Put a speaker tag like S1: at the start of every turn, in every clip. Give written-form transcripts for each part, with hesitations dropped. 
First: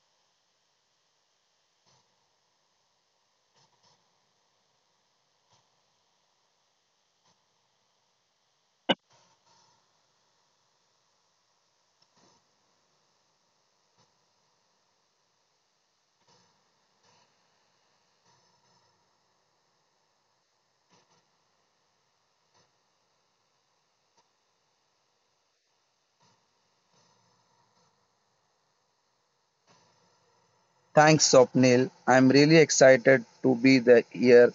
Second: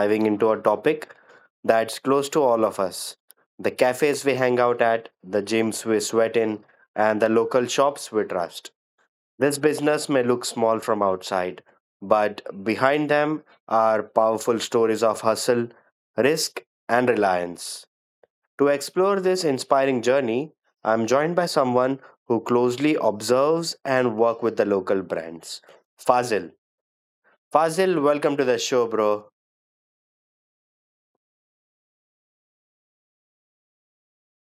S1: diving into a topic that's close to all of us the cafes we hang out at, the gyms we sweat in, and the local shops we trust. This business may look small from outside, but behind them are powerful stories of hustle, risk, and reliance. To explore this inspiring journey, I'm joined by someone who closely observes and work with the local brands. Fazil. Fazil, welcome to the show, bro.
S2: Thanks, Swapnil. I'm really excited to be the here.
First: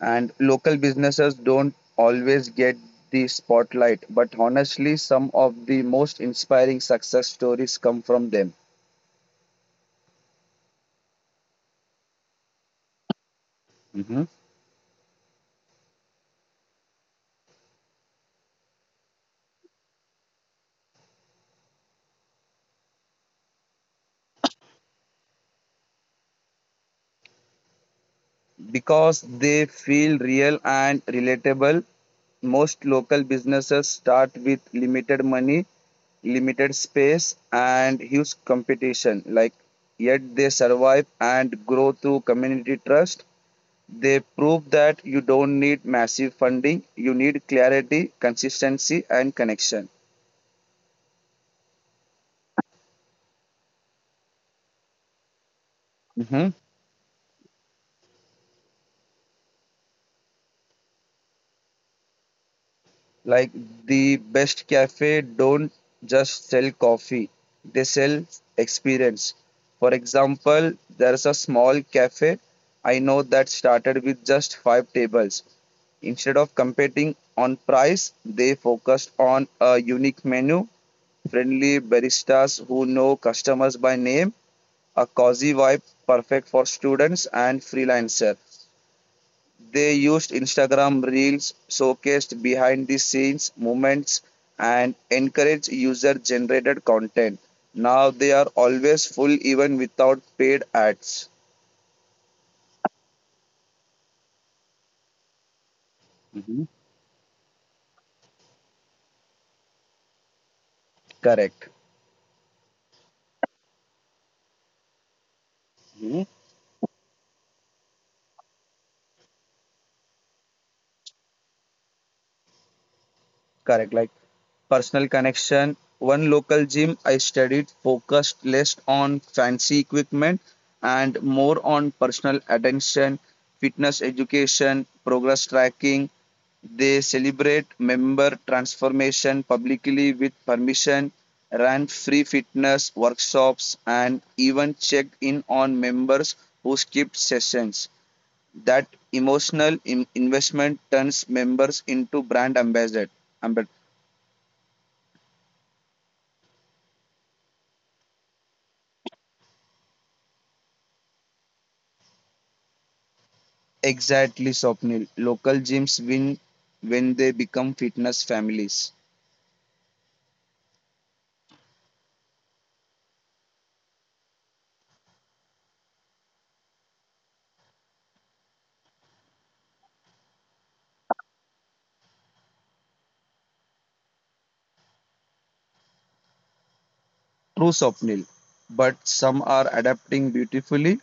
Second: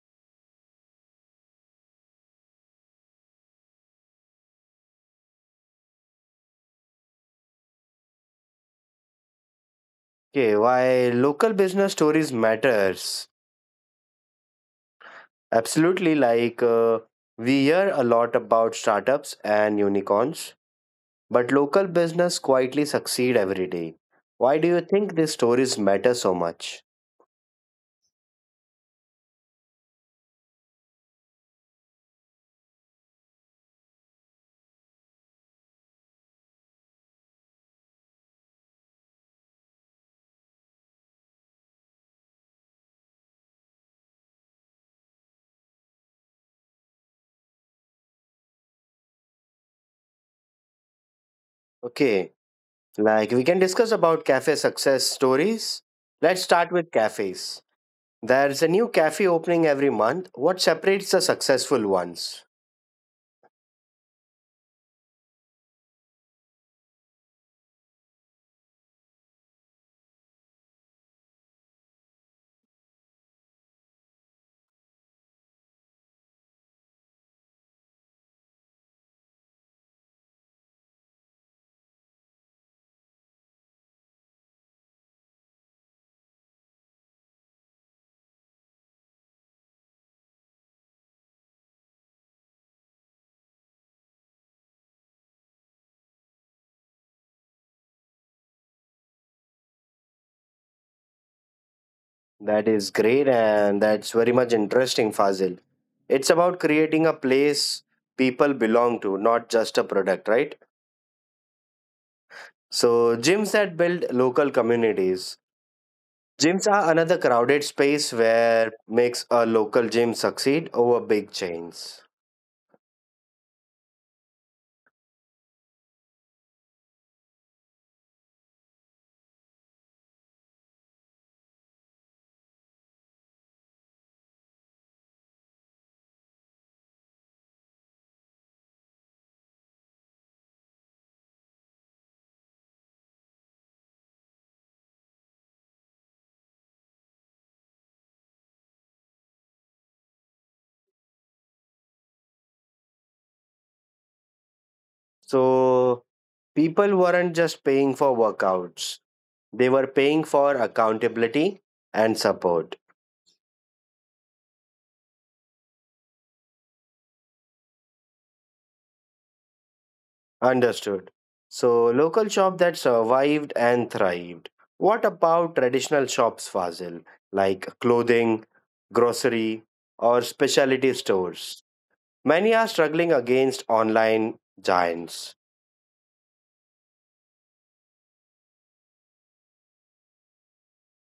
S2: And local businesses don't always get the spotlight, but honestly, some of the most inspiring success stories come from them.
S1: Okay, why local business stories matters.
S2: Mhm.
S1: Absolutely, like we hear a lot about startups and unicorns, but local business quietly succeed every day. Why do you think these stories matter so much?
S2: Because they feel real and relatable. Most local businesses start with limited money, limited space, and huge competition. Like, yet they survive and grow through community trust. They prove that you don't need massive funding, you need clarity, consistency, and connection.
S1: Okay, like we can discuss about cafe success stories. Let's
S2: Mm-hmm.
S1: start with cafes. There's a new cafe opening every month. What separates the successful ones?
S2: Like the best cafe don't just sell coffee, they sell experience. For example, there's a small cafe I know that started with just five tables. Instead of competing on price, they focused on a unique menu, friendly baristas who know customers by name, a cozy vibe perfect for students and freelancer. They used Instagram reels, showcased behind the scenes moments and encouraged user generated content. Now they are always full even without paid ads.
S1: That is great and that's very much interesting, Fazil. It's about
S2: Mhm.
S1: creating a place people belong to, not just a product, right?
S2: Correct.
S1: So, gyms that build local communities.
S2: Mhm.
S1: Gyms are another crowded space where makes a local gym succeed over big chains.
S2: Correct. Like personal connection. One local gym I studied focused less on fancy equipment and more on personal attention, fitness education, progress tracking. They celebrate member transformation publicly with permission, ran free fitness workshops, and even checked in on members who skipped sessions. That investment turns members into ambassadors.
S1: So, people weren't just paying for workouts, they were paying for accountability and support.
S2: Exactly, Swapnil. Local gyms win when they become fitness families.
S1: Understood. So, local shop that survived and thrived. What about traditional shops, Fazil, like clothing, grocery, or specialty stores? Many are struggling against online giants.
S2: True, Swapnil. But some are adapting beautifully.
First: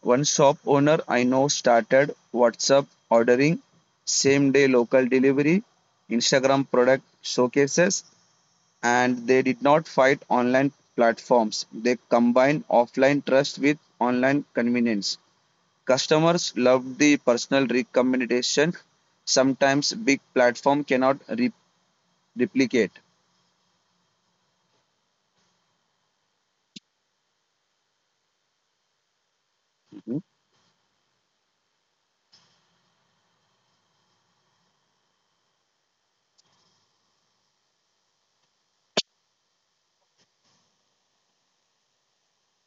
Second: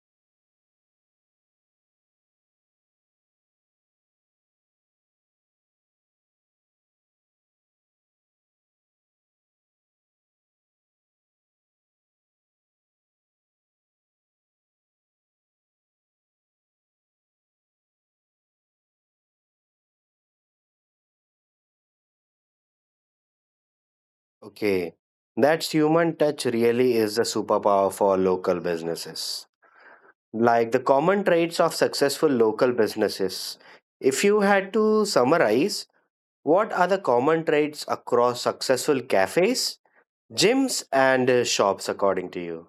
S2: One shop owner I know started WhatsApp ordering, same day local delivery, Instagram product showcases, and they did not fight online platforms. They combined offline trust with online convenience. Customers loved the personal recommendation sometimes big platform cannot replicate.
S1: Okay, that's human touch really is the superpower for local businesses.
S2: Mhm.
S1: Like the common traits of successful local businesses. If you had to summarize, what are the common traits across successful cafes Gyms and shops, according to you.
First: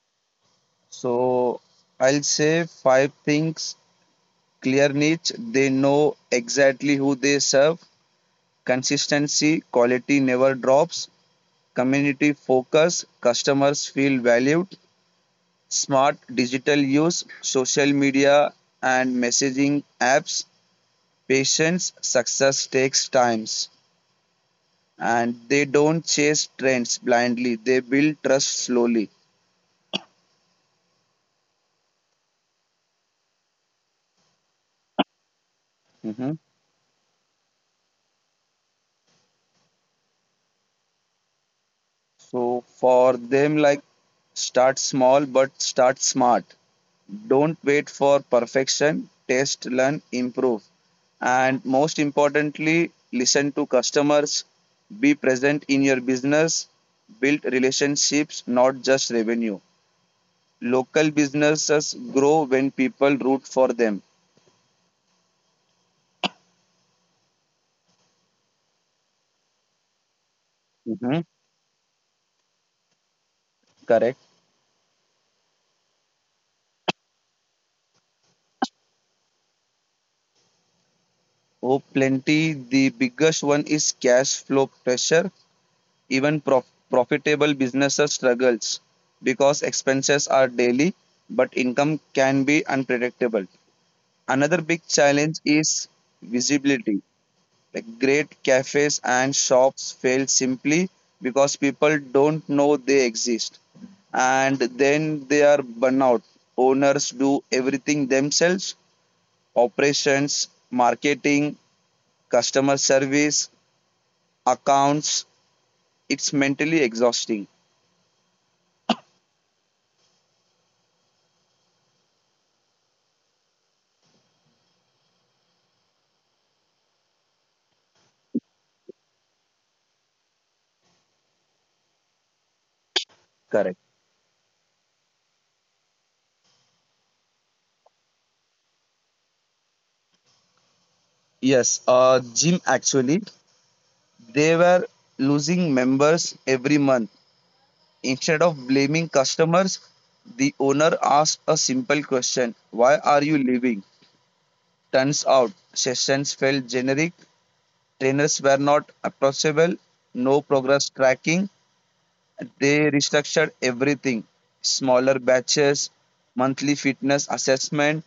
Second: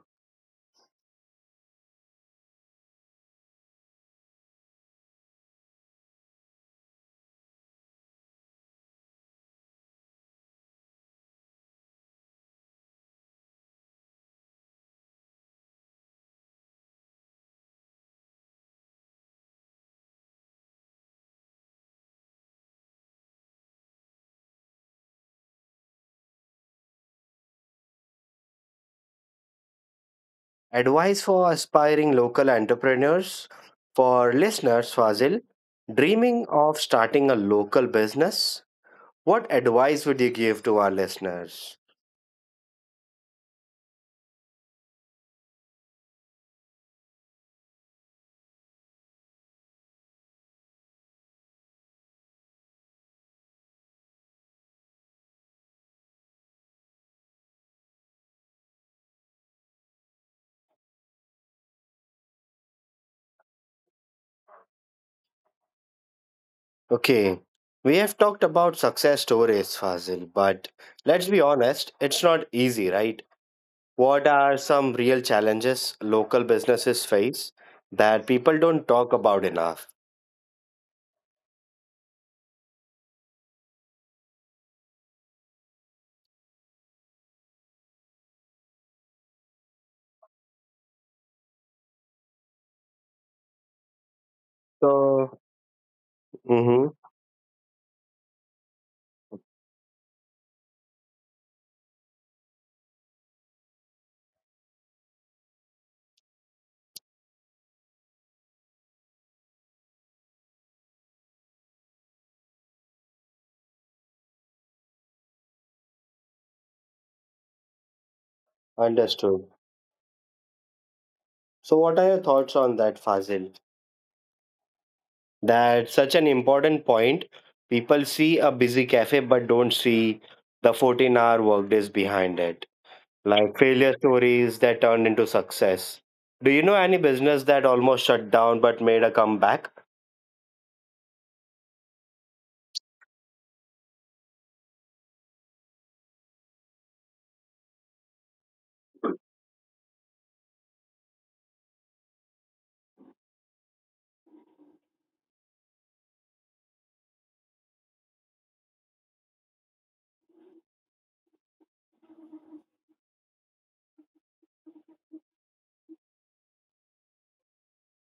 S2: So I'll say five things: clear niche. They know exactly who they serve. Consistency, quality never drops. Community focus, customers feel valued. Smart digital use, social media and messaging apps. Patience, success takes times. And they don't chase trends blindly. They build trust slowly.
S1: Advice for aspiring local entrepreneurs. For listeners, Fazil, dreaming of starting a local business, what advice would you give to our listeners?
S2: So for them, like start small but start smart. Don't wait for perfection. Test, learn, improve. And most importantly, listen to customers, be present in your business, build relationships, not just revenue. Local businesses grow when people root for them.
S1: Okay, we have talked about success stories, Fazil, but
S2: Mhm.
S1: let's be honest, it's not easy, right?
S2: Correct.
S1: What are some real challenges local businesses face that people don't talk about enough?
S2: Oh, plenty. The biggest one is cash flow pressure. Even profitable businesses struggles because expenses are daily but income can be unpredictable. Another big challenge
S1: So,
S2: is
S1: mm-hmm,
S2: visibility. Like great cafes and shops fail simply because people don't know they exist and then they are burnout. Owners do everything themselves: operations, marketing, customer service, accounts. It's mentally exhausting.
S1: understood. So, what are your thoughts on that, Fazil? That's such an important point. People see a busy cafe but don't see the 14-hour workdays behind it, like
S2: Correct.
S1: failure stories that turned into success. Do you know any business that almost shut down but made a comeback?
S2: Yes, gym actually, they were losing members every month. Instead of blaming customers, the owner asked a simple question: why are you leaving? Turns out, sessions felt generic, trainers were not approachable, no progress tracking. They restructured everything: smaller batches, monthly fitness assessment,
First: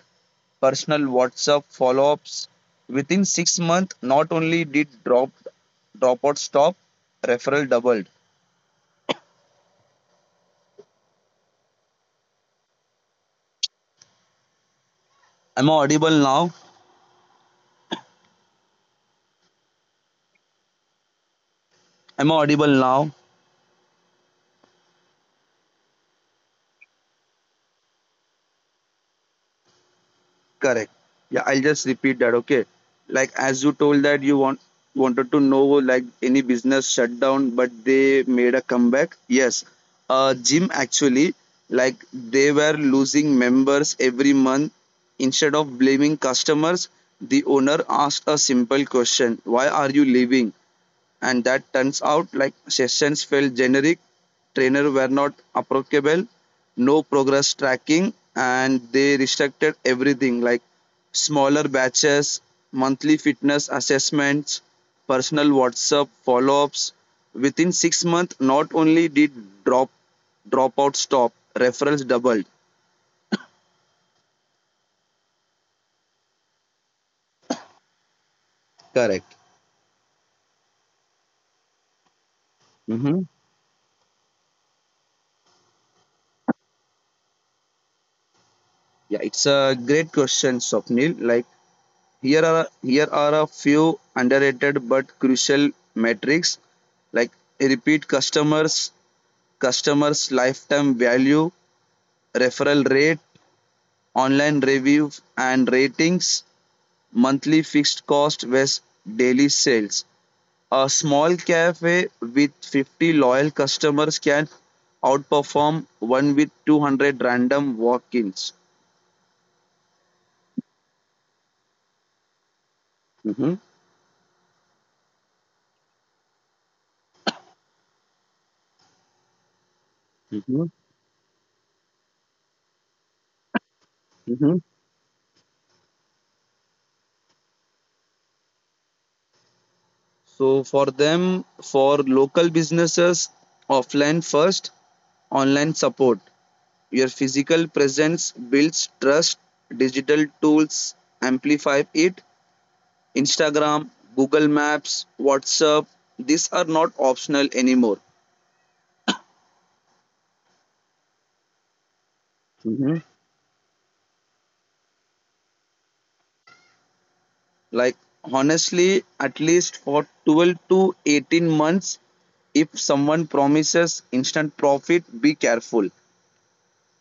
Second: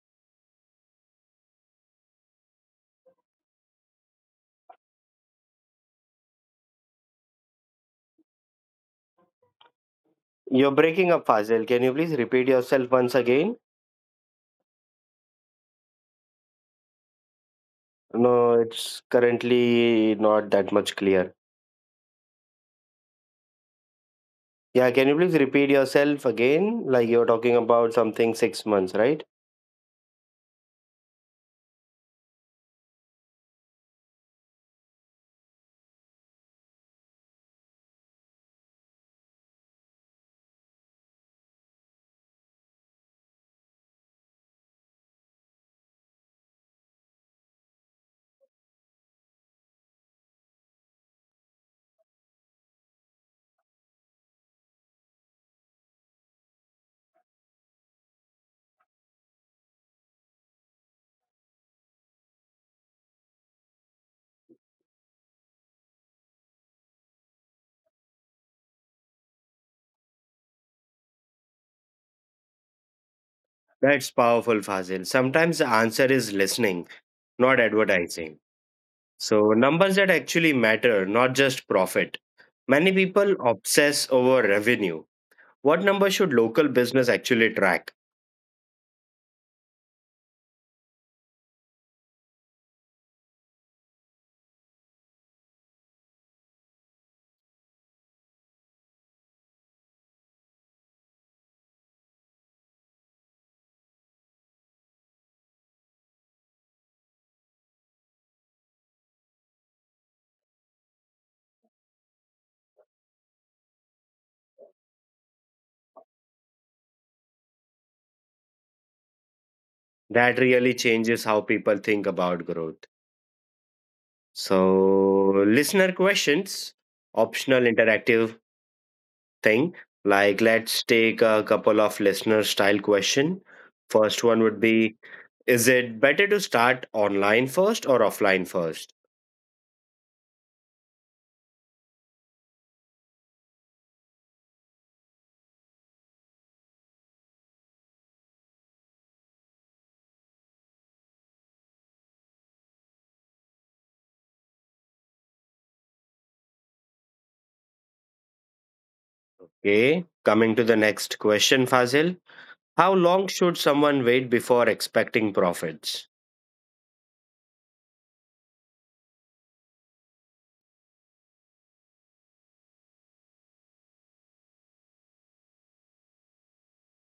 S2: personal WhatsApp follow-ups. Within 6 months, not only did dropout stop, referral doubled.
S1: You're breaking up, Fazil. Can you please repeat yourself once again?
S2: I am audible now?
S1: No, it's currently not that much clear.
S2: I am audible now?
S1: Yeah, can you please repeat yourself again? Like you're talking about something 6 months, right?
S2: Correct. Yeah, I'll just repeat that. Okay. Like as you told that you want wanted to know like any business shut down, but they made a comeback. Yes. Gym actually, like they were losing members every month. Instead of blaming customers, the owner asked a simple question: why are you leaving? And that turns out like sessions felt generic, trainer were not approachable, no progress tracking, and they restricted everything like smaller batches, monthly fitness assessments, personal WhatsApp follow-ups. Within 6 months, not only did drop dropout stop, referrals doubled.
S1: That's powerful, Fazil. Sometimes the answer is listening, not advertising.
S2: Correct.
S1: So, numbers that actually matter, not just profit. Many
S2: Hmm.
S1: people obsess over revenue. What number should local business actually track?
S2: Yeah, it's a great question, Swapnil. Like here are a few underrated but crucial metrics, like repeat customers, customers lifetime value, referral rate, online review and ratings, monthly fixed cost versus daily sales. A small cafe with 50 loyal customers can outperform one with 200 random walk-ins.
S1: That really changes how people think about growth.
S2: Mhm,
S1: So, listener questions, optional interactive thing. Like,
S2: mhm,
S1: let's take a couple of listener style question. First one
S2: mhm.
S1: would be, is it better to start online first or offline first?
S2: So for them, for local businesses, offline first, online support. Your physical presence builds trust, digital tools amplify it. Instagram, Google Maps, WhatsApp, these are not optional anymore.
S1: Okay. Coming to the next question, Fazil. How
S2: Mhm.
S1: long should someone wait before expecting profits?
S2: Like honestly, at least for 12 to 18 months, if someone promises instant profit, be careful.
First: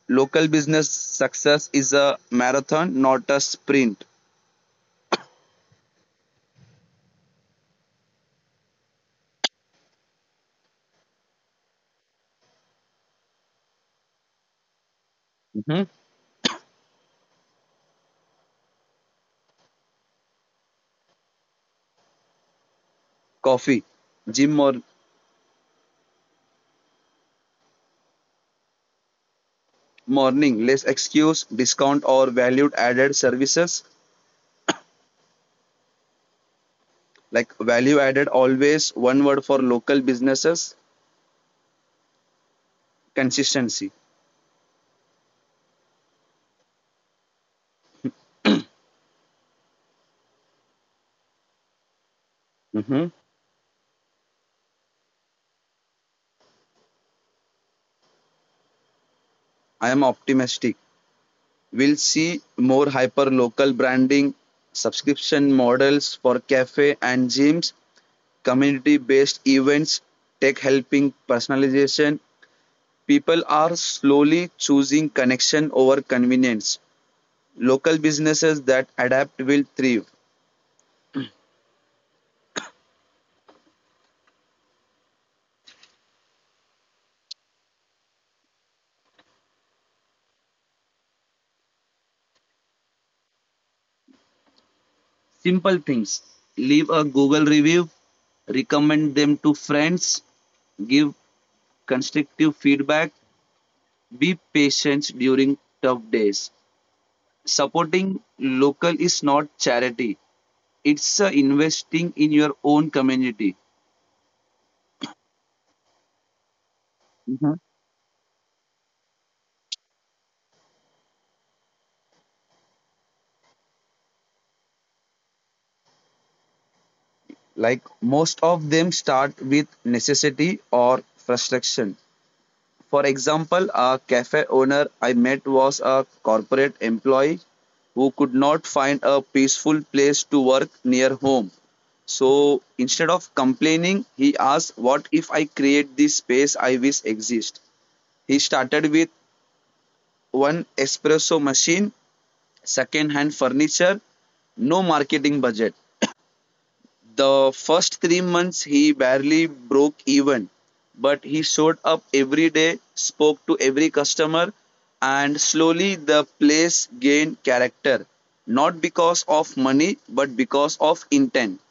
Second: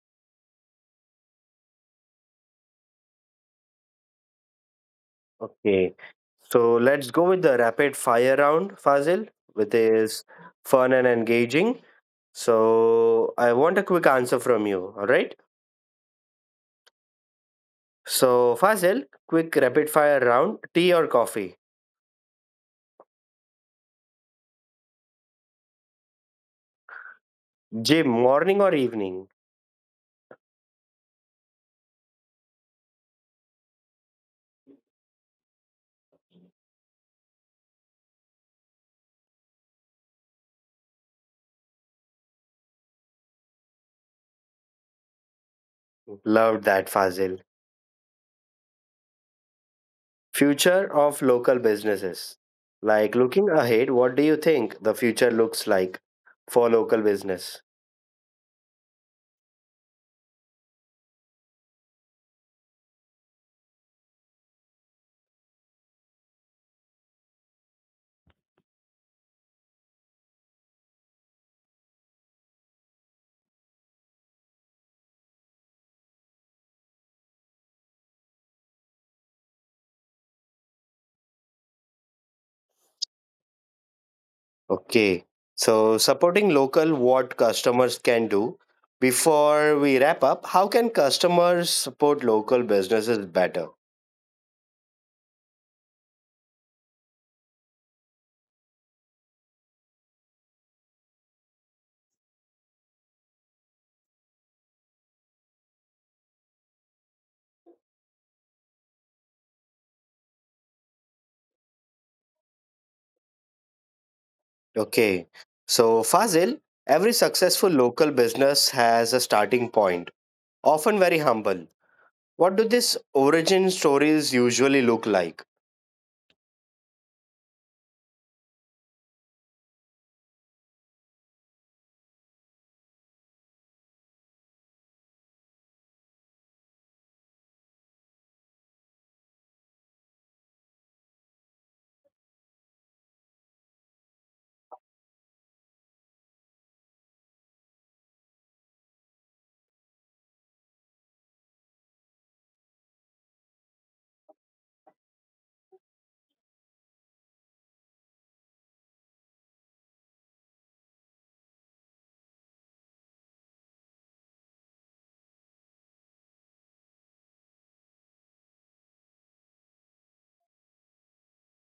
S2: Local business success is a marathon, not a sprint.
S1: Okay. So let's go with the rapid fire round, Fazil, which is fun and engaging. So I want a quick answer from you. All right.
S2: Hmm.
S1: So, Fazil, quick rapid fire round tea or coffee?
S2: Coffee, gym or
S1: Gym, morning or evening?
S2: morning, less excuse, discount or value added services. Like value added, always one word for local businesses: consistency.
S1: Loved that, Fazil. Future of local businesses.
S2: Hmm.
S1: Like looking ahead, what do you think the future looks like for local business?
S2: I am optimistic. We'll see more hyper local branding, subscription models for cafe and gyms, community based events, tech helping personalization. People are slowly choosing connection over convenience. Local businesses that adapt will thrive.
S1: Okay. So, supporting local, what customers can do. Before we wrap up, how can customers support local businesses better?
S2: Simple things: leave a Google review, recommend them to friends, give constructive feedback, be patient during tough days. Supporting local is not charity, it's investing in your own community.
S1: Okay. So, Fazil, every
S2: Mhm.
S1: successful local business has a starting point often very humble. What do these origin stories usually look like?
S2: Like most of them start with necessity or frustration. For example, a cafe owner I met was a corporate employee who could not find a peaceful place to work near home. So instead of complaining, he asked, what if I create this space I wish exist? He started with one espresso machine, second hand furniture, no marketing budget. The first 3 months he barely broke even, but he showed up every day, spoke to every customer, and slowly the place gained character. Not because of money, but because of intent.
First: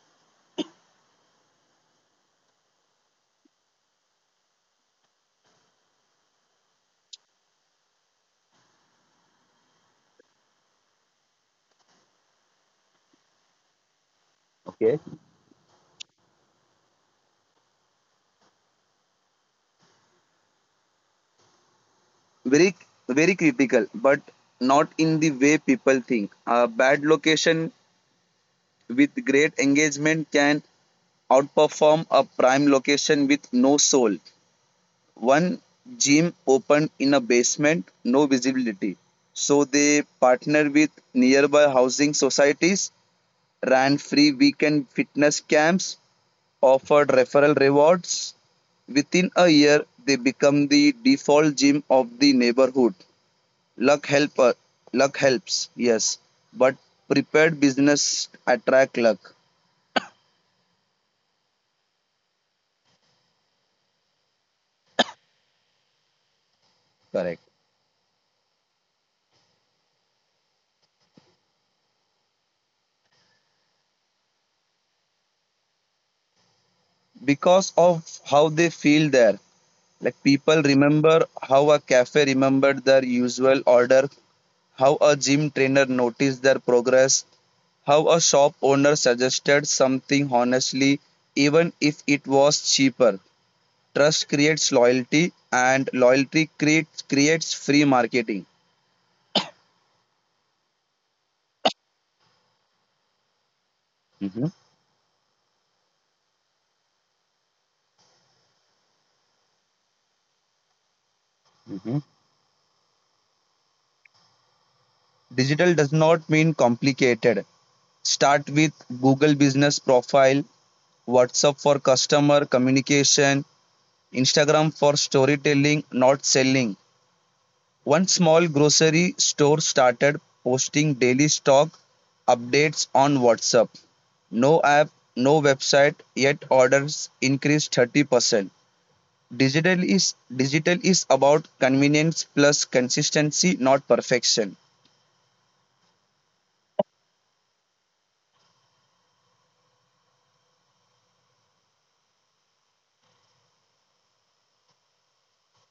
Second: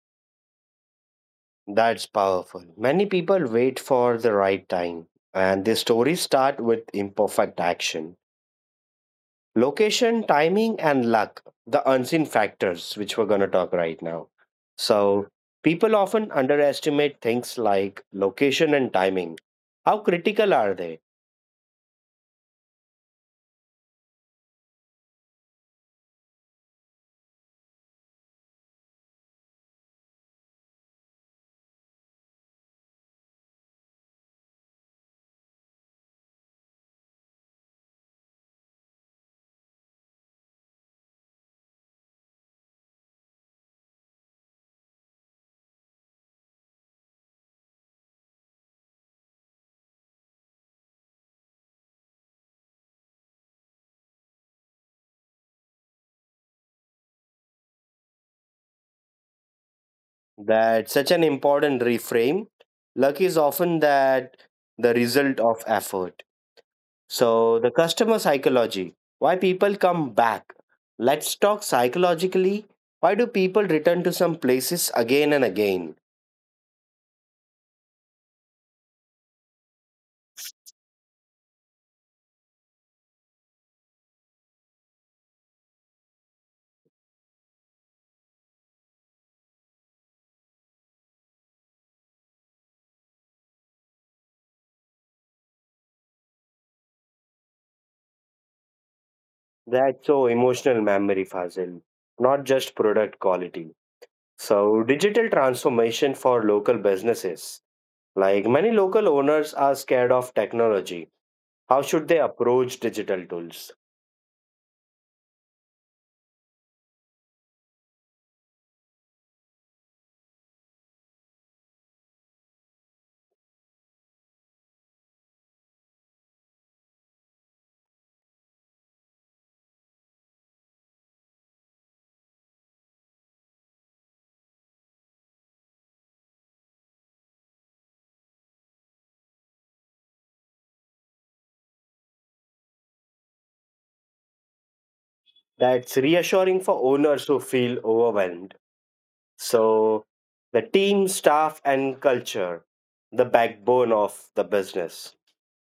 S1: That's powerful. Many people wait for the right time, and the stories start with imperfect action. Location, timing, and luck, the unseen factors, which we're going to talk right now.
S2: Okay.
S1: So, people often underestimate things like location and timing. How critical are they?
S2: Very, very critical, but not in the way people think. A bad location with great engagement can outperform a prime location with no soul. One gym opened in a basement, no visibility. So they partnered with nearby housing societies, ran free weekend fitness camps, offered referral rewards. Within a year, they become the default gym of the neighborhood. Luck helper, luck helps, yes, but prepared business attract luck.
S1: That's such an important reframe. Luck is often that the result of effort
S2: Correct.
S1: So, the customer psychology why people come back. Let's talk psychologically. Why do people return to some places again and again?
S2: Because of how they feel there. Like people remember how a cafe remembered their usual order, how a gym trainer noticed their progress, how a shop owner suggested something honestly, even if it was cheaper. Trust creates loyalty, and loyalty creates free marketing.
S1: That's so emotional memory, Fazil, not just product quality.
S2: Hmm.
S1: So, digital transformation for local businesses. Like many local owners are scared of technology. How
S2: Hmm.
S1: should they approach digital tools?
S2: Digital does not mean complicated. Start with Google Business Profile, WhatsApp for customer communication, Instagram for storytelling, not selling. One small grocery store started posting daily stock updates on WhatsApp. No app, no website, yet orders increased 30%. Digital is about convenience plus consistency, not perfection.
S1: That's reassuring for owners who feel overwhelmed. So, the team, staff, and culture, the backbone of the business.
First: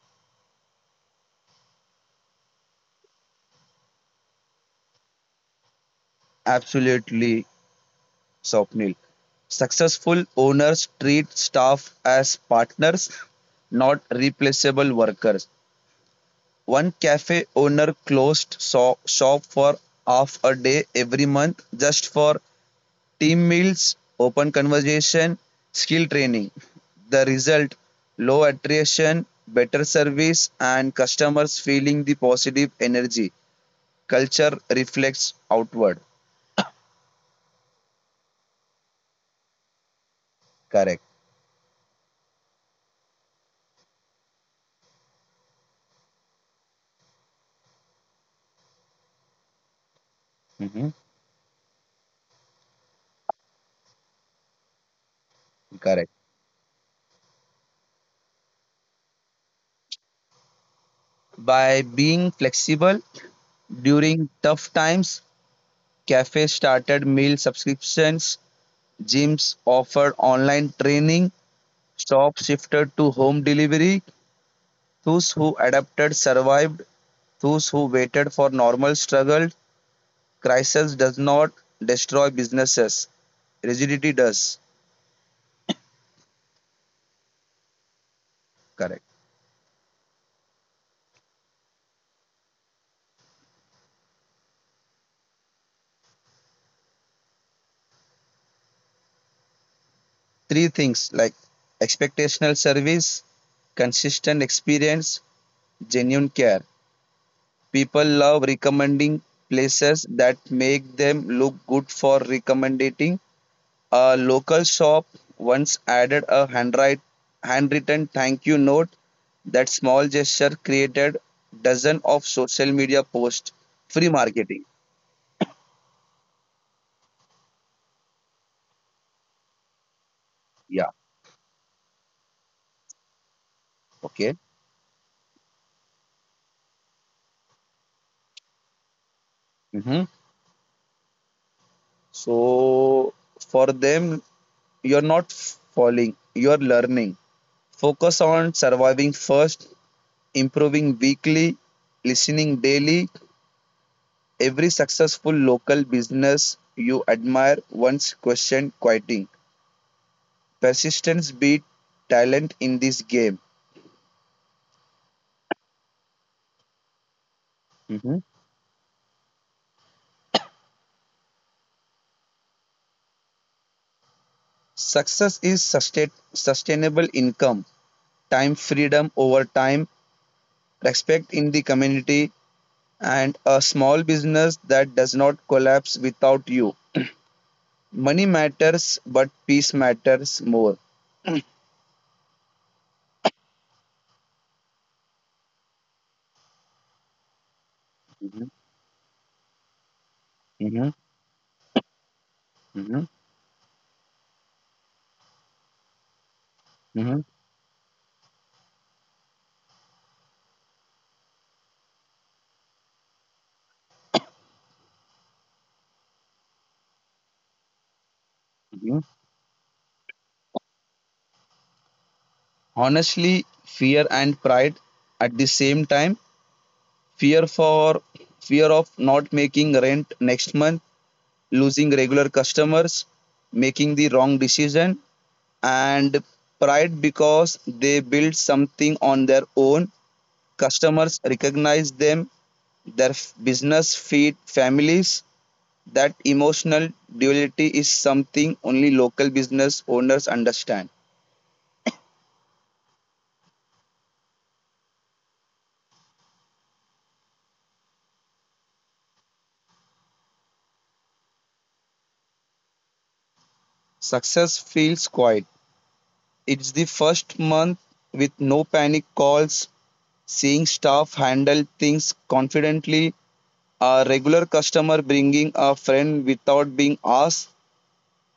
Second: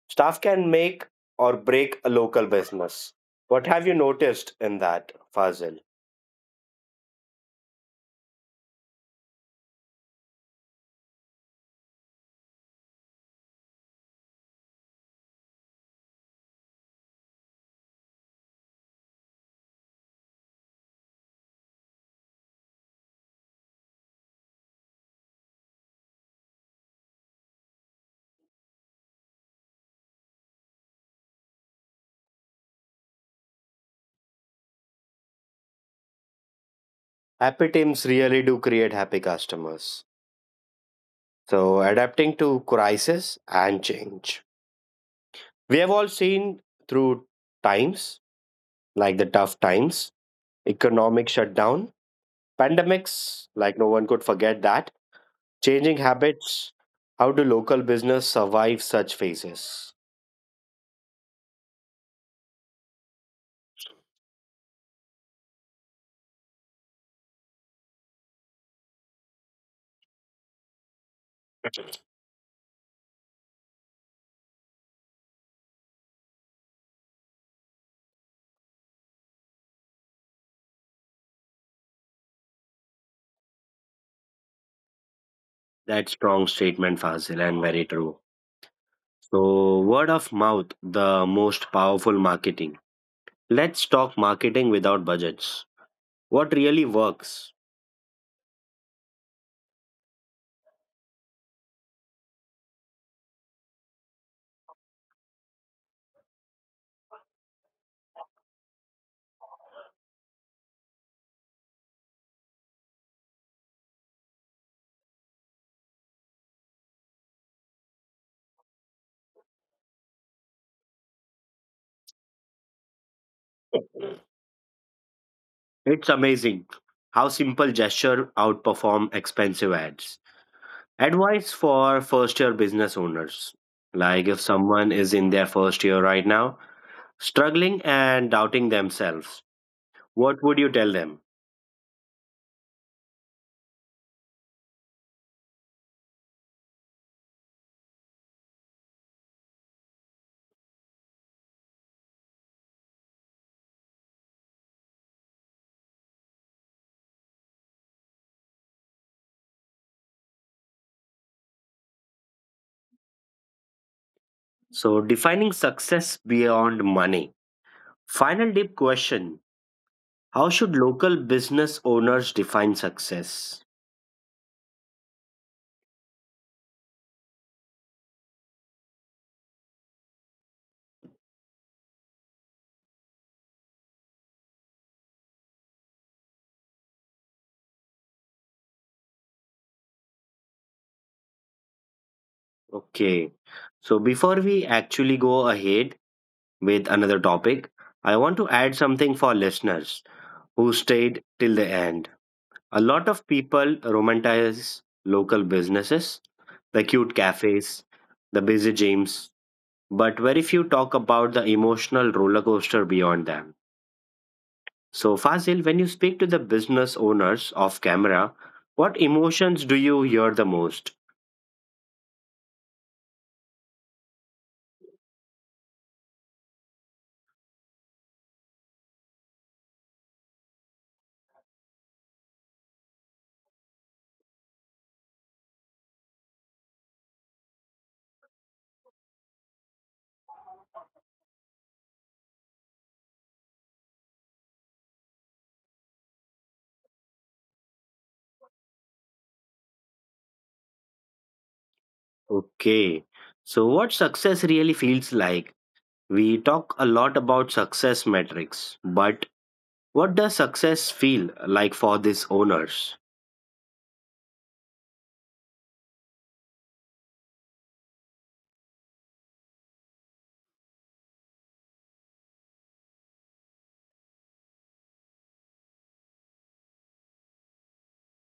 S1: Staff can make or break a local business. What have you noticed in that, Fazil?
S2: Absolutely, Swapnil. Successful owners treat staff as partners, not replaceable workers. One cafe owner closed shop for half a day every month just for team meals, open conversation, skill training. The result: low attrition, better service, and customers feeling the positive energy. Culture reflects outward.
S1: Happy teams really do create happy customers.
S2: Correct.
S1: So, adapting to crisis and change. We have all seen through times like the tough times,
S2: Hmm.
S1: economic shutdown, pandemics, like no one could forget that Changing
S2: Correct.
S1: habits. How do local business survive such phases?
S2: By being flexible during tough times, cafes started meal subscriptions, gyms offered online training, shops shifted to home delivery. Those who adapted survived. Those who waited for normal struggled. Crisis does not destroy businesses. Rigidity does.
S1: That strong statement, Fazil, and very true.
S2: Correct.
S1: So, word of mouth, the most powerful marketing. Let's talk marketing without budgets. What really works?
S2: Three things like expectational service, consistent experience, genuine care. People love recommending places that make them look good for recommending. A local shop once added a handwritten thank you note. That small gesture created dozen of social media posts. Free marketing.
S1: It's amazing how simple gesture outperform expensive ads.
S2: Yeah.
S1: Advice for first year business owners. Like
S2: Okay.
S1: if someone is in their first year right now, struggling and doubting themselves,
S2: Hmm.
S1: what would you tell them?
S2: So for them, you're not falling, you're learning. Focus on surviving first, improving weekly, listening daily. Every successful local business you admire once questioned quitting. Persistence beat talent in this game.
S1: So, defining success beyond money.
S2: Hmm.
S1: Final deep question How should local business owners define success?
S2: Success is sustainable income, time freedom over time, respect in the community, and a small business that does not collapse without you. Money matters, but peace matters more.
S1: Okay, so before we actually go ahead with another topic, I want to
S2: Hmm.
S1: add something for listeners who
S2: Hmm.
S1: stayed till the end. A
S2: Hmm.
S1: lot of people romanticize local businesses, the cute
S2: Hmm.
S1: cafes, the busy gyms, but very few talk about the emotional roller coaster beyond them So, Fazil, when you speak to the business owners off camera, what
S2: Hmm.
S1: emotions do you hear the most?
S2: Honestly, fear and pride at the same time. fear for Fear of not making rent next month, losing regular customers, making the wrong decision, and pride because they built something on their own. Customers recognize them, their business feed families. That emotional duality is something only local business owners understand.
S1: Okay. So, what success really feels like? We talk a lot about success metrics, but what does success feel like for these owners?
S2: Success feels quiet. It's the first month with no panic calls, seeing staff handle things confidently. A regular customer bringing a friend without being asked,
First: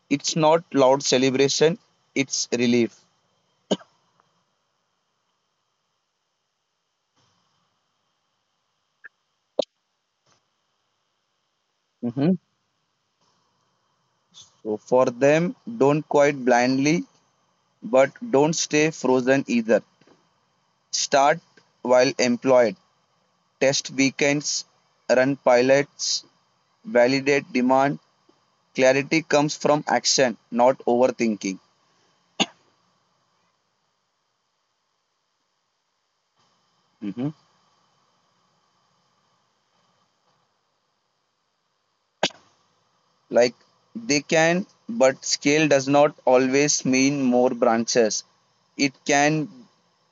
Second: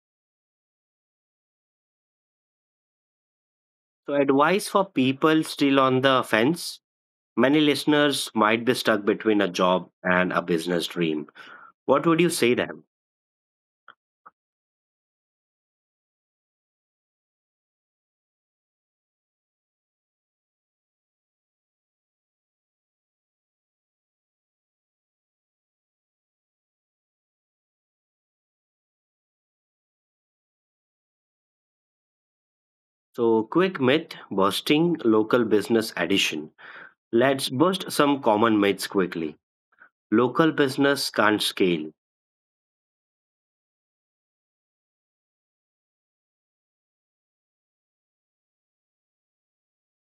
S2: it's not loud celebration, it's relief.
S1: So, advice for people still on the fence? Many listeners might be stuck between a job and a business dream. What would you
S2: Mhm.
S1: say to them?
S2: So for them, don't quite blindly, but don't stay frozen either. Start while employed. Test weekends, run pilots, validate demand. Clarity comes from action, not overthinking.
S1: So, quick myth busting local business edition.
S2: Mhm.
S1: Let's bust some common myths quickly. Local business can't scale.
S2: Like they can, but scale does not always mean more branches. It can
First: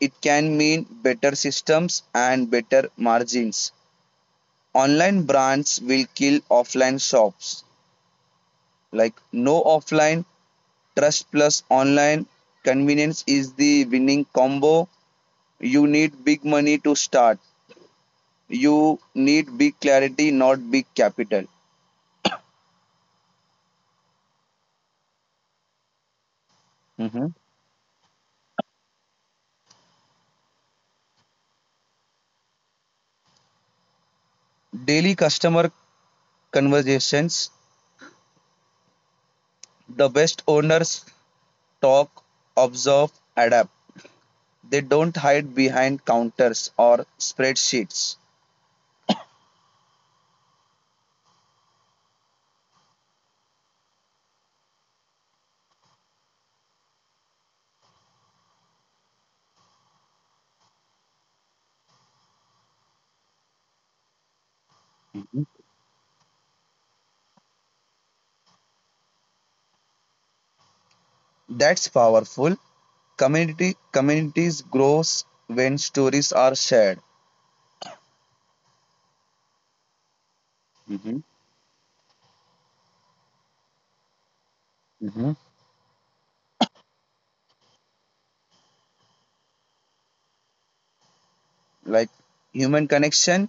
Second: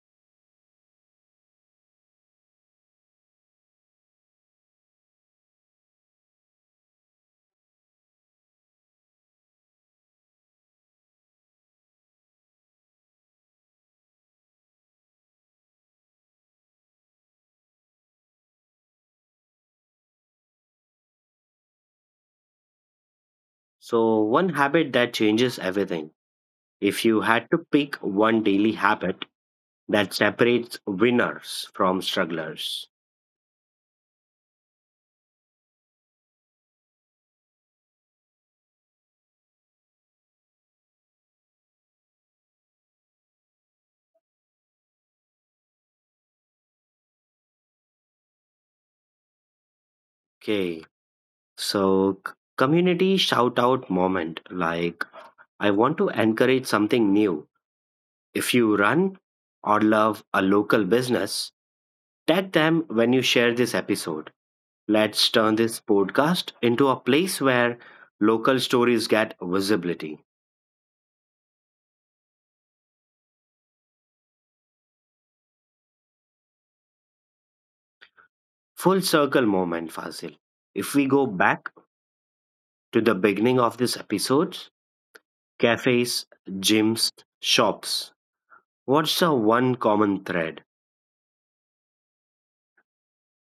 S2: it can mean better systems and better margins. Online brands will kill offline shops. Like no, offline trust plus online convenience is the winning combo. You need big money to start. You need big clarity, not big capital.
S1: So, one habit that changes everything. If you
S2: Mhm.
S1: had to pick one daily habit that separates winners from strugglers.
S2: Daily customer conversations. The best owners talk, observe, adapt. They don't hide behind counters or spreadsheets.
S1: Okay, so community shout out moment like, I want to encourage something new. If you run or love a local business, tag them when you share this episode. Let's
S2: Mhm.
S1: turn this podcast into a place where local stories get visibility.
S2: That's powerful. Community Communities grows when stories are shared.
S1: Full circle moment, Fazil. If we
S2: Mhm.
S1: go back to the beginning of this episode,
S2: Mhm.
S1: cafes, gyms, shops, what's the one common thread?
S2: Like human connection,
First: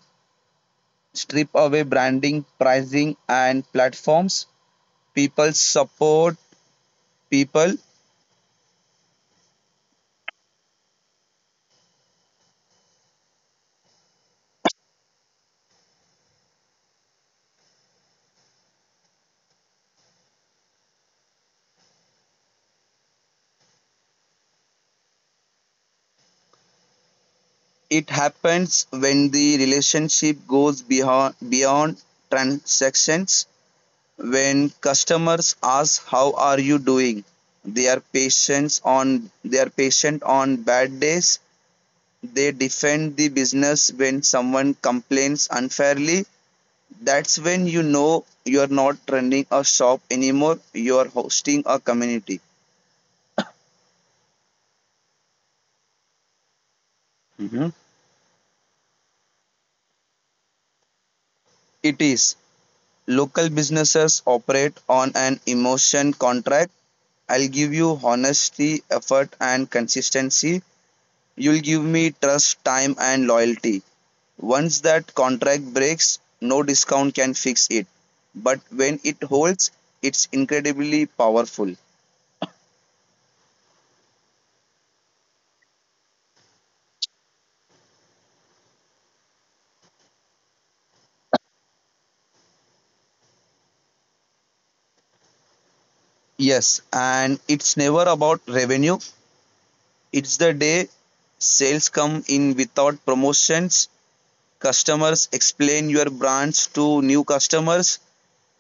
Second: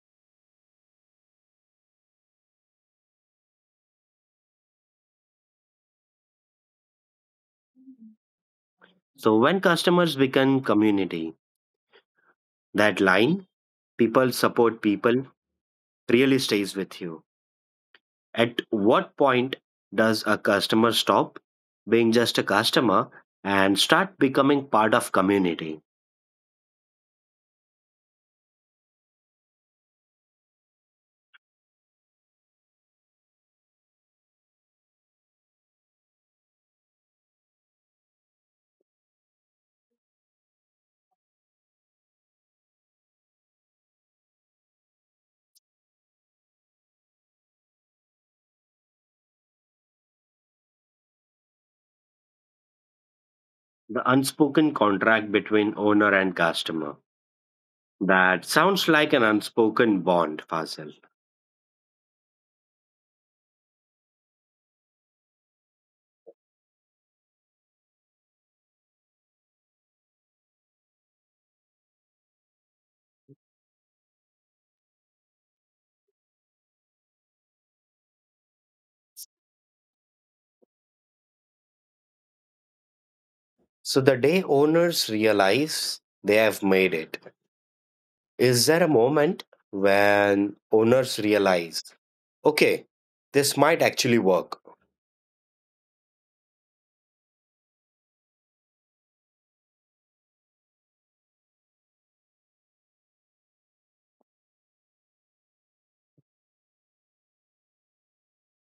S2: strip away branding, pricing, and platforms. People support people.
S1: So, when customers become community, that line, people support people, really stays with you. At what point does a customer stop being just a customer and start becoming part of community?
S2: It happens when the relationship goes beyond transactions. When customers ask how are you doing, they are patient on bad days. They defend the business when someone complains unfairly. That's when you know you're not running a shop anymore, you're hosting a community.
S1: The unspoken contract between owner and customer.
S2: Mhm.
S1: That sounds like an unspoken bond, Fazil.
S2: It is. Local businesses operate on an emotion contract. I'll give you honesty, effort, and consistency. You'll give me trust, time, and loyalty. Once that contract breaks, no discount can fix it. But when it holds, it's incredibly powerful.
S1: So the day owners realize they have made it, is there a moment when owners realize, okay, this might actually work?
S2: Yes, and it's never about revenue. It's the day sales come in without promotions, customers explain your brands to new customers,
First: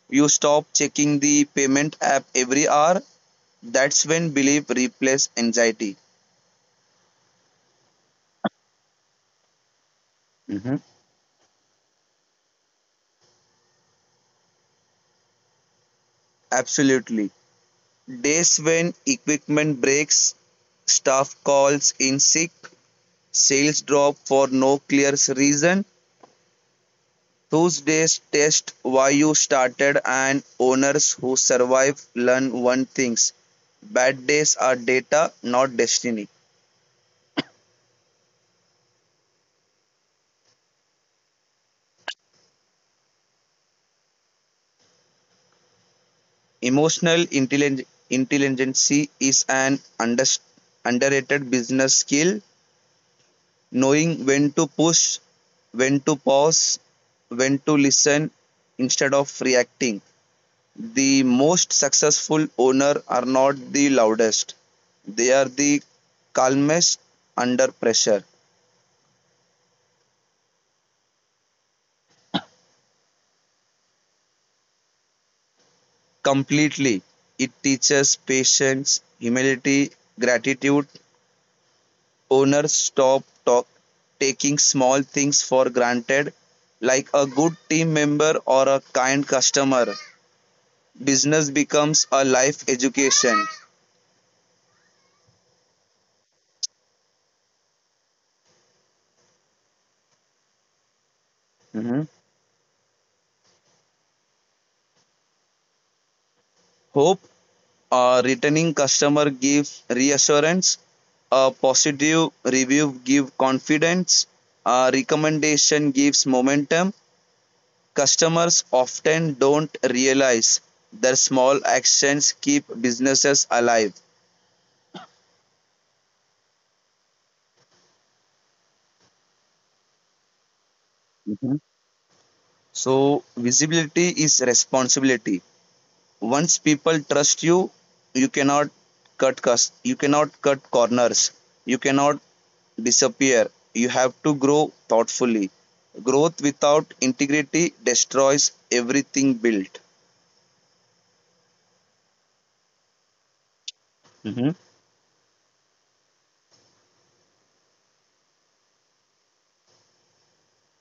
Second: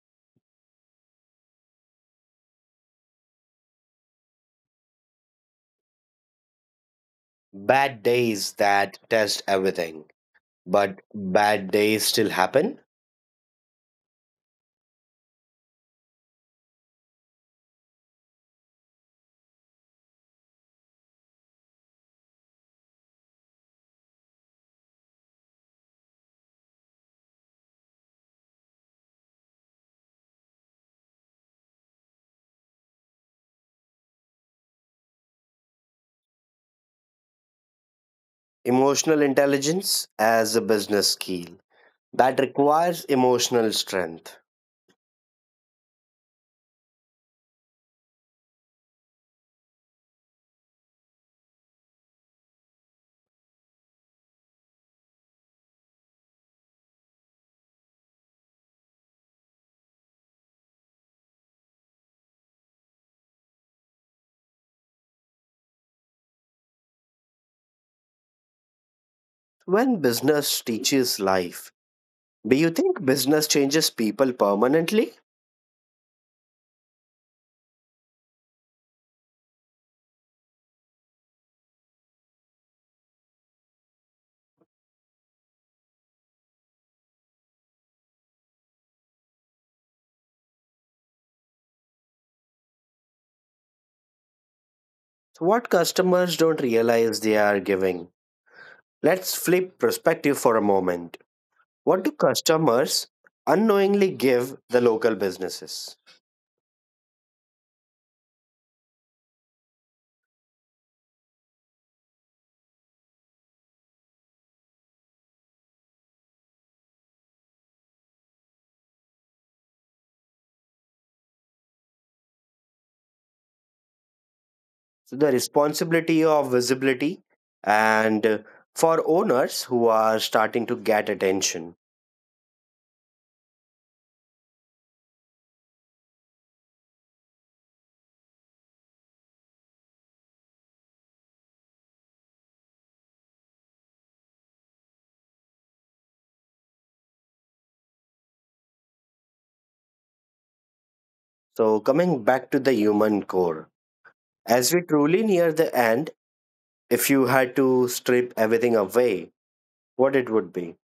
S2: you stop checking the payment app every hour. That's when belief replaces anxiety.
S1: Bad days that test everything,
S2: Mhm.
S1: but bad days still happen.
S2: Absolutely. Days when equipment breaks, staff calls in sick, sales drop for no clear reason. Tuesdays test why you started, and owners who survive learn one things. Bad days are data, not destiny.
S1: Emotional intelligence as a business skill that requires emotional strength.
S2: Intelligence is an underrated business skill. Knowing when to push, when to pause, when to listen instead of reacting. The most successful owners are not the loudest, they are the calmest under pressure.
S1: When business teaches life, do you think business changes people permanently?
S2: Completely. It teaches patience, humility, gratitude. Owners stop taking small things for granted, like a good team member or a kind customer. Business becomes a life education.
S1: What customers don't realize they are giving? Let's flip perspective for a moment. What
S2: Mhm.
S1: do customers unknowingly give the local businesses?
S2: Hope. A returning customer gives reassurance. A positive review gives confidence. A recommendation gives momentum. Customers often don't realize their small actions keep businesses alive.
S1: So the responsibility of visibility and for owners who are starting to get
S2: Mhm.
S1: attention.
S2: So, visibility is responsibility. Once people trust you, you cannot you cannot cut corners. You cannot disappear. You have to grow thoughtfully. Growth without integrity destroys everything built.
S1: So coming back to the human core,
S2: Hmm.
S1: as we truly near the end, if you had to strip everything away, what it would be?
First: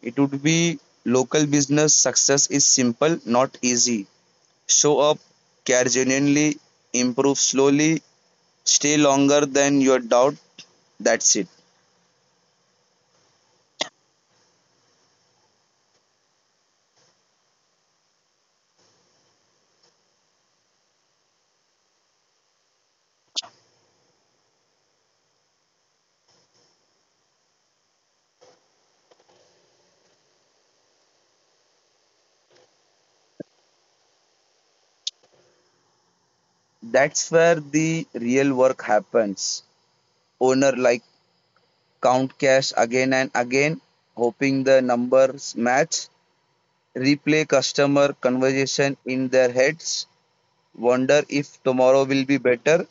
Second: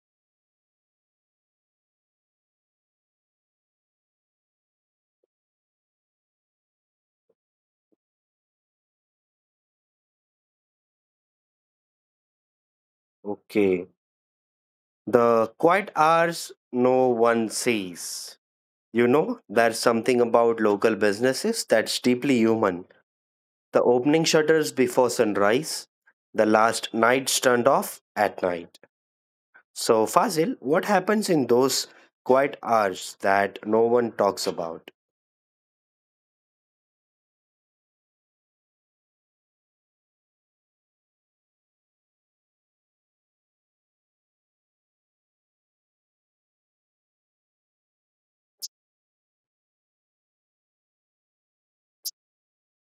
S2: It would be local business success is simple, not easy. Show up, care genuinely, improve slowly, stay longer than your doubt. That's it.
S1: Okay. The quiet hours no one sees. You know, there's something about local businesses that's deeply human. The opening shutters before sunrise, the last lights turned off at night. So, Fazil, what happens in those quiet hours that no one talks about?
S2: That's where the real work happens. Owner like count cash again and again, hoping the numbers match. Replay customer conversation in their heads, wonder if tomorrow will be better.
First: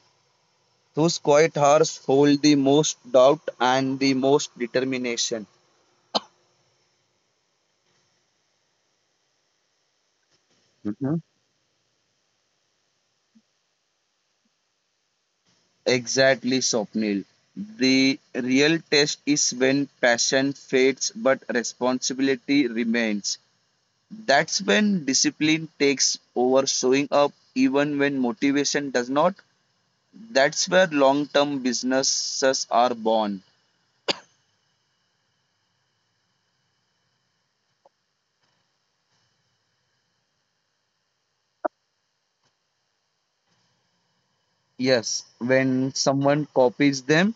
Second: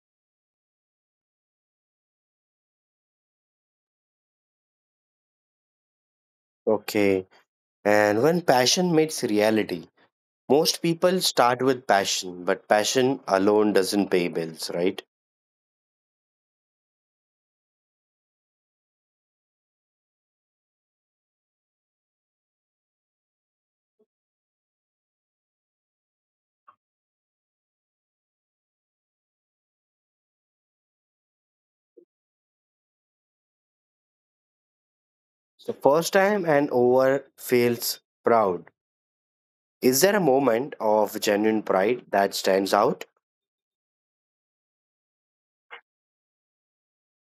S2: Those quiet hours hold the most doubt and the most determination.
S1: Okay, and when passion meets reality, most
S2: Mhm.
S1: people start with passion, but passion alone doesn't pay bills, right?
S2: Exactly, Swapnil. The real test is when passion fades but responsibility remains. That's when discipline takes over, showing up even when motivation does not. That's where long term businesses are born.
S1: The first time an over feels proud Is there a moment of genuine pride that stands out?
S2: Yes, when someone copies them,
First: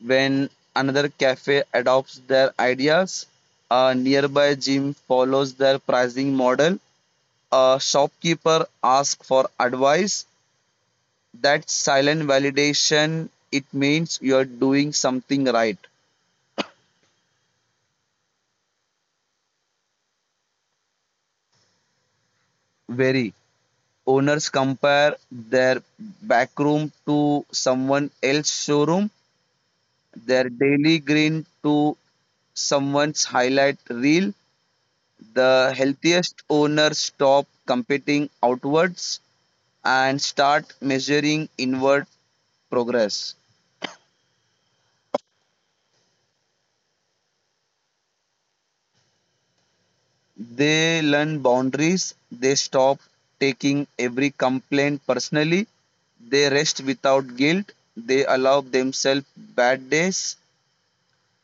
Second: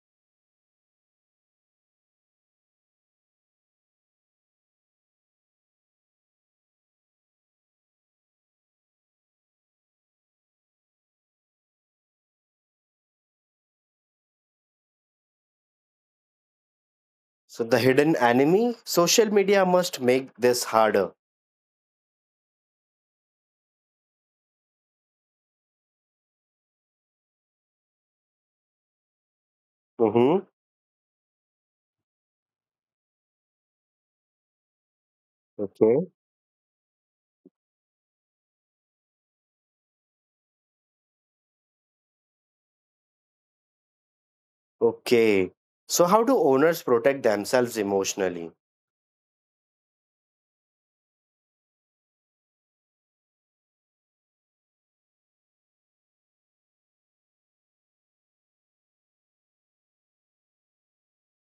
S2: when another cafe adopts their ideas, a nearby gym follows their pricing model, a shopkeeper asks for advice, that silent validation, it means you are doing something right.
S1: So, the hidden enemy, social media must make this harder.
S2: Very. Owners compare their back room to someone else's showroom,
S1: Mm-hmm.
S2: their daily green to someone's highlight reel. The
S1: Okay.
S2: healthiest owners stop competing outwards and start measuring inward progress.
S1: Okay. So, how do owners protect themselves emotionally?
S2: They learn boundaries, they stop taking every complaint personally, they rest without guilt, they allow themselves bad days.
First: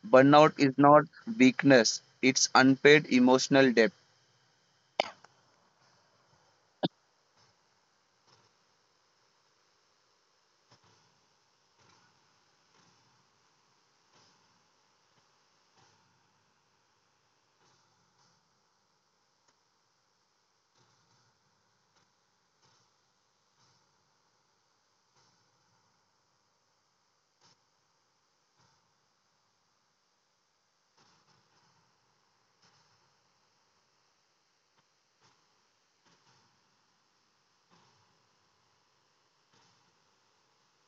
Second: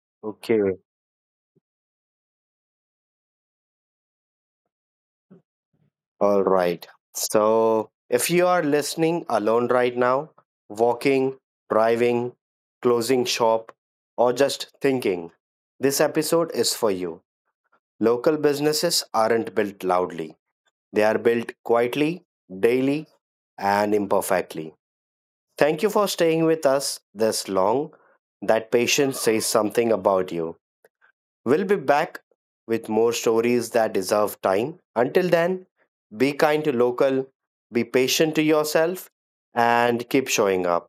S2: Burnout is
S1: Okay.
S2: not weakness, it's unpaid emotional debt.
S1: All right. So, if you are listening alone right now, walking, driving, closing shop, or just thinking, this episode is for you. Local businesses aren't built loudly, they are built quietly, daily, and imperfectly. Thank you for staying with us this long. That patience says something about you. We'll be back with more stories that deserve time. Until then, be kind to local, be patient to yourself, and keep showing up.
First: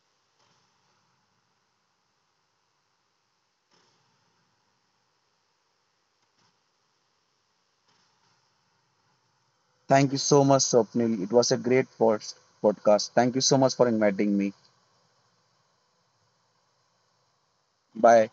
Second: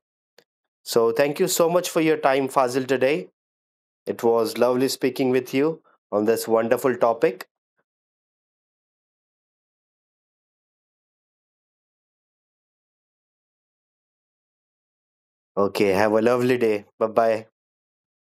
S1: So, thank you so much for your time, Fazil, today. It was lovely speaking with you on this wonderful topic.
S2: Thank you so much, Swapnil. It was a great podcast. Thank you so much for inviting me.
S1: Okay, have a lovely day. Bye bye.
S2: Bye.